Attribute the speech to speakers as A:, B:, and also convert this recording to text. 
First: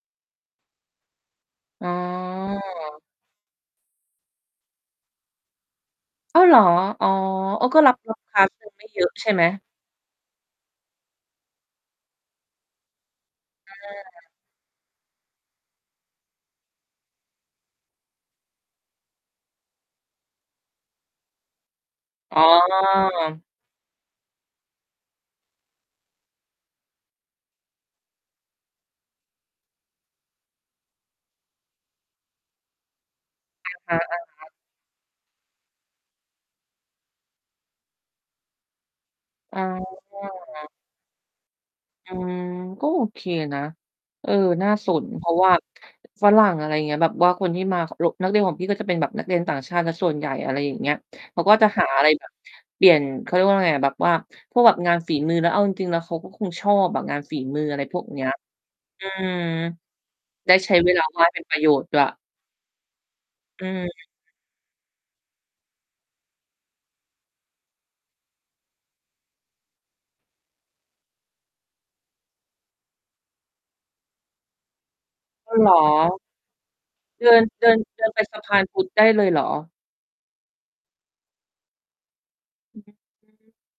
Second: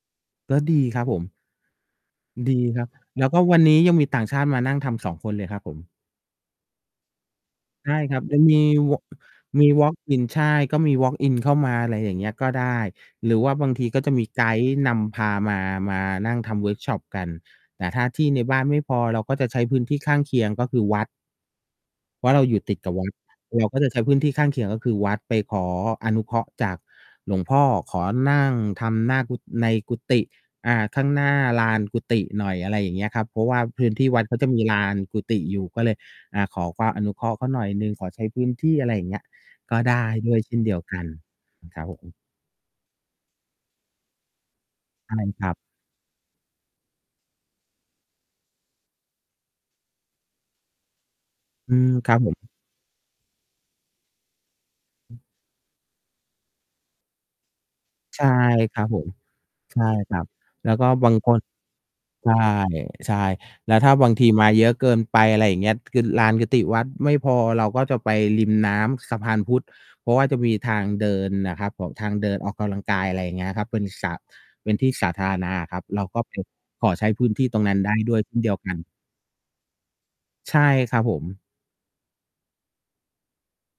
A: ก็ดี ครับผม
B: อ๋
A: ดีครับ
B: อ
A: แล้วก็วันนี้ยังมีต่างชาติมานั่งทำ 2 คนเลยครับผม
B: อ้าว เหรอ? อ๋อ โอ้ ก็
A: ใ
B: ร
A: ช
B: ั
A: ่
B: บลู
A: คร
B: ก
A: ับ
B: ค
A: จะ
B: ้าไ
A: ม
B: ด
A: ี
B: ้ไม่
A: ว
B: เ
A: อ
B: ย
A: ล์
B: อ
A: ก
B: ะ
A: อ
B: ใช่ไหม?
A: มีวอล์กอิน ใช่ ก็มีวอล์กอินเข้ามา อะไรอย่างเงี้ย ก็ได้ หรือว่าบางทีก็จะม
B: อ
A: ี
B: า
A: ไกด์นำพามา มานั่งทำเวิร์กช็อปกัน แต่ถ้าที่ในบ้านไม่พอ เราก็จะใช้พื้นที่ข้างเคียง ก็คือวัด เพราะ
B: อ
A: เ
B: ๋
A: ร
B: อ
A: าอยู่ติดกับ วัด เราก็จะใช้พื้นที่ข้างเคียง ก็คือวัด ไปขออนุเคราะห์จากหลวงพ่อ ขอนั่งทำหน้ากุ ในกุฏิ อ่า ข้างหน้าลานกุฏิหน่อย อะไรอย่างเงี้ยครับ เพราะว่าพื้น
B: อา
A: ที่
B: อา
A: วัดเขา
B: ๆ อ
A: จะ
B: า
A: มีลานกุฏิอยู่ ก็เลย อ่า ขอความอนุเคราะห์เขาหน่อยหนึ่ง ขอใช้พื้นที่ อะไรอย่างเงี้ย
B: อ๋อ
A: ก็ได้ด้วยเช่นเดียวกันครับ ผ
B: อื
A: ม
B: ม ก็โอเคนะ เออ น่าสน
A: อะไร
B: เพรา
A: น
B: ะ
A: ะ ค
B: ว
A: ร
B: ่า
A: ับ?
B: ฝรั่ง อะไรอย่างเงี้ย แบบว่าคนที่มา ล นักเรียนของพี่ ก็จะเป็นแบบนักเรียนต่างชาติเสียส่วนใหญ่ อะไรอย่างเงี้ย เขาก็จะ
A: อื
B: หา
A: ม
B: อะไร
A: ครับ
B: แบ
A: ผ
B: บ
A: ม
B: เปลี่ยน เขาเรียกว่าไงอะ แบบว่าพวกแบบงานฝ
A: อ
B: ี
A: ืม
B: มือ แล้วเอาจริง ๆ แล้วเขาก็คงชอบอะงานฝีมือ อะไรพวกเน
A: ใ
B: ี
A: ช
B: ้
A: ่
B: ย
A: ครับผ
B: อื
A: ม
B: ม
A: ใช่ครับ
B: ได้
A: แล
B: ใช
A: ้
B: ้
A: วก็
B: เวลา
A: บาง
B: ว่า
A: ค
B: งให้เ
A: น
B: ป็นประโยชน์ด้วย
A: ใช่
B: อื
A: ๆ แล้วถ้า
B: ม
A: บางทีมาเยอะเกินไป อะไรอย่างเงี้ย คือลานกุฏิวัดไม่พอ เราก็จะไปริมน้ำสะพานพุทธ เพราะว่าจะมีทางเดินน่ะครับผม ทางเดินออกกำลังกาย อะไรอย่างเงี้ยครับ เป็นสา เป็นที่สาธารณ
B: อ
A: ะ
B: ๋อ เ
A: อ
B: หร
A: ะ
B: อ?
A: ครับ เราก็ไปขอใช้พ
B: เด
A: ื้
B: ิ
A: นท
B: น
A: ี่ตร
B: เ
A: ง
B: ดิ
A: นั้
B: น
A: นได้
B: เดิน
A: ด้ว
B: ไป
A: ยเช
B: ส
A: ่น
B: ะ
A: เ
B: พ
A: ดีย
B: า
A: ว
B: น
A: กั
B: พ
A: น
B: ุทธได้เลยเหรอ?
A: ใช่ครับผม
B: อือฮึ อืม